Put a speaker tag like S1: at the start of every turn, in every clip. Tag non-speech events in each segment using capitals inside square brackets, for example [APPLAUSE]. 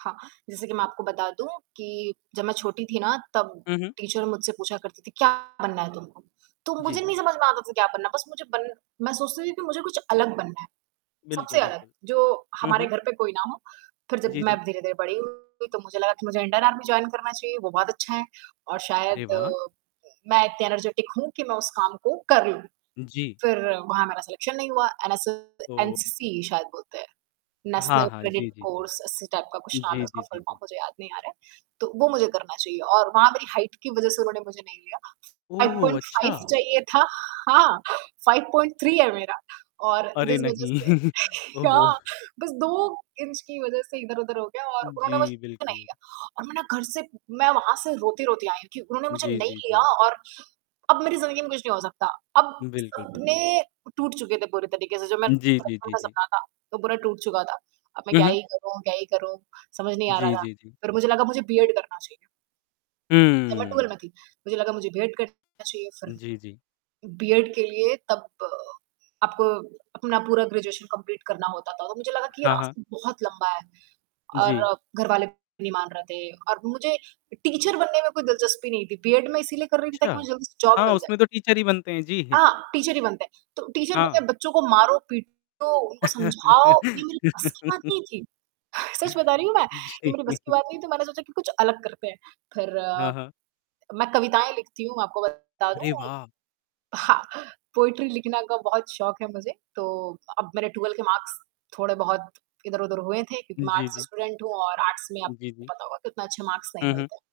S1: हाँ, जैसे कि मैं आपको बता दूँ कि, जब मैं छोटी थी ना तब
S2: हुँ, हुँ।
S1: टीचर मुझसे पूछा करती थी, "क्या बनना है तुमको?" तो मुझे
S2: जी।
S1: नहीं समझ में आता था क्या बनना है, बस मुझे बन मैं सोचती थी कि मुझे कुछ अलग बनना है, सबसे
S2: बिल्कुल,
S1: अलग,
S2: बिल्कुल।
S1: जो
S2: हुँ,
S1: हमारे
S2: हुँ।
S1: घर पे कोई ना हो। फिर जब
S2: जी,
S1: मैं
S2: जी।
S1: धीरे-धीरे बड़ी हुई तो मुझे लगा कि मुझे इंडियन आर्मी जॉइन करना चाहिए, वो बहुत अच्छा है, और
S2: अरे
S1: शायद
S2: वाह!
S1: मैं इतनी एनर्जेटिक हूँ कि मैं उस काम को कर लूँ।
S2: उ, जी।
S1: फिर वहाँ मेरा सलेक्शन नहीं हुआ एनएस
S2: तो
S1: एनसीसी शायद बोलते हैं।
S2: हाँ,
S1: नेशनल
S2: हाँ।
S1: क्रेडिट
S2: जी, जी, जी।
S1: कोर्स ऐसे टाइप का कुछ नाम है
S2: जी,
S1: उसका,
S2: जी,
S1: फुल फ़ॉर्म
S2: जी।
S1: में मुझे याद नहीं आ रहे हैं, तो वो मुझे करना चाहिए और वहाँ मेरी हाइट की वजह से उन्होंने मुझे नहीं लिया।
S2: ओह
S1: फ़ाइव
S2: हो!
S1: पॉइंट फ़ाइव
S2: अच्छा।
S1: चाहिए था हाँ 5.3 है मेरा, और
S2: अरे
S1: जिस वज़ह
S2: नहीं!
S1: से
S2: [CHUCKLES]
S1: [CHUCKLES]
S2: ओह
S1: क्या
S2: हो!
S1: बस 2 इंच की वज़ह से इधर-उधर हो गया और उन्होंने मुझे
S2: जी,
S1: नहीं
S2: बिल्कुल।
S1: लिया। और मैं ना घर से मैं वहाँ से रोते-रोते आई हूँ, क्यों? उन्होंने मुझे
S2: जी,
S1: नहीं
S2: जी,
S1: लिया
S2: जी।
S1: और अब मेरी ज़िंदगी में कुछ नहीं हो सकता। अब
S2: बिल्कुल,
S1: सपने
S2: बिल्कुल।
S1: टूट चुके थे पूरी तरीके से जो मेरा
S2: जी, जी,
S1: बचपन
S2: जी,
S1: था
S2: जी।
S1: सपना था वो पूरा टूट चुका था। अब मैं
S2: हुँ,
S1: क्या
S2: हुँ।
S1: ही करूँ क्या ही करूँ, समझ नहीं आ रहा
S2: जी,
S1: था।
S2: जी, जी।
S1: फिर मुझे लगा मुझे बी.एड करना चाहिए। जब मैं 12
S2: हम्म।
S1: में थी। मुझे लगा मुझे बी.एड करना चाहिए फिर।
S2: जी, जी।
S1: बी.एड के लिए तब आपको अपना पूरा ग्रेजुएशन कंप्लीट करना होता था, तो मुझे लगा कि ये
S2: हाँ, हाँ।
S1: रास्ता बहुत लंबा है
S2: जी।
S1: और घर वाले भी नहीं मान रहे थे और मुझे टीचर बनने में कोई दिलचस्पी नहीं थी। बी.एड मैं इसीलिए कर रही थी ताकि
S2: अच्छा।
S1: मुझे जल्दी से जॉब
S2: हाँ,
S1: मिल जाए।
S2: उसमें तो टीचर ही बनते हैं जी।
S1: हाँ, टीचर ही बनते हैं। तो टीचर
S2: हाँ।
S1: बनें, बच्चों को मारो पीटो उनको समझाओ ये मेरे बस की बात
S2: [CHUCKLES]
S1: नहीं थी, सच बता रही हूँ मैं, ये
S2: जी।
S1: मेरे बस की
S2: [CHUCKLES]
S1: बात नहीं तो मैंने सोचा कि कुछ अलग करते हैं। फिर,
S2: हाँ, हाँ।
S1: मैं कविताएँ लिखती हूँ आपको बता
S2: अरे
S1: दूँ।
S2: वाह!
S1: हाँ, पोएट्री लिखना का बहुत शौक़ है मुझे, तो अब मेरे 12 के मार्क्स थोड़े-बहुत इधर-उधर हुए थे क्योंकि मैं
S2: जी,
S1: आर्ट्स
S2: जी।
S1: स्टूडेंट हूँ और आर्ट्स में
S2: जी,
S1: आपको
S2: जी।
S1: पता होगा कि उतना अच्छे मार्क्स नहीं
S2: हुँ,
S1: मिलते।
S2: हुँ।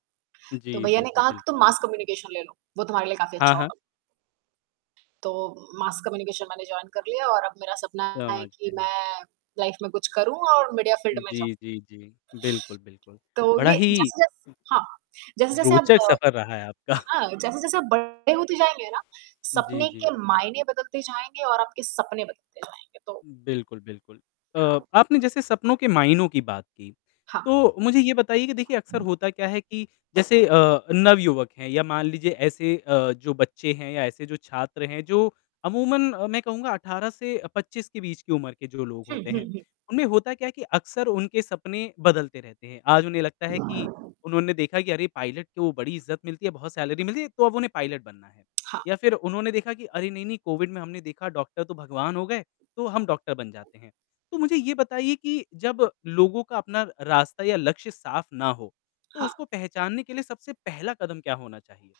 S1: तो
S2: जी,
S1: भैया
S2: जी,
S1: ने
S2: जी,
S1: कहा कि, तुम
S2: बिल्कुल।
S1: मास कम्युनिकेशन ले लो, वो तुम्हारे लिए काफ़ी
S2: हाँ,
S1: अच्छा
S2: हाँ।
S1: होगा। तो मास कम्युनिकेशन मैंने जॉइन कर लिया और अब मेरा सपना है
S2: समझ
S1: कि
S2: गया।
S1: मैं लाइफ में कुछ करूँ और मीडिया फ़ील्ड में जाऊँ।
S2: जी, जी, जी। बिल्कुल, बिल्कुल।
S1: तो
S2: बड़ा
S1: ये
S2: ही
S1: जैसे-जैस हाँ, जैसे-जैसे आप
S2: रोचक सफ़र रहा है
S1: अ,
S2: आपका।
S1: हाँ, जैसे-जैसे आप बड़े होते जाएँगे ना,
S2: जी,
S1: सपने के
S2: जी।
S1: मायने बदलते जाएँगे और आपके सपने बदलते जाएँगे, तो
S2: बिल्कुल, बिल्कुल। अ, आपने जैसे सपनों के मायनों की बात की,
S1: हाँ।
S2: तो मुझे ये बताइए कि देखिए अक्सर होता क्या है कि जैसे अ, नवयुवक हैं या मान लीजिए ऐसे अ, जो बच्चे हैं या ऐसे जो छात्र हैं, जो अमूमन अ, मैं कहूँगा 18 से अ, 25 के बीच की उम्र के जो लोग
S1: हुँ,
S2: होते
S1: हुँ,
S2: हैं,
S1: हुँ।
S2: उनमें होता क्या है कि अक्सर उनके सपने बदलते रहते हैं। आज उन्हें लगता है कि उन्होंने देखा कि अरे! पायलट को बड़ी इज़्ज़त मिलती है, बहुत सैलरी मिलती है, तो अब उन्हें पायलट बनना है।
S1: हाँ।
S2: या फिर उन्होंने देखा कि अरे! नहीं, नहीं कोविड में हमने देखा डॉक्टर तो भगवान हो गए, तो हम डॉक्टर बन जाते हैं। तो मुझे ये बताइए कि जब लोगों का अपना र रास्ता या लक्ष्य साफ़ ना हो, तो
S1: हाँ।
S2: उसको पहचानने के लिए सबसे पहला कदम क्या होना चाहिए?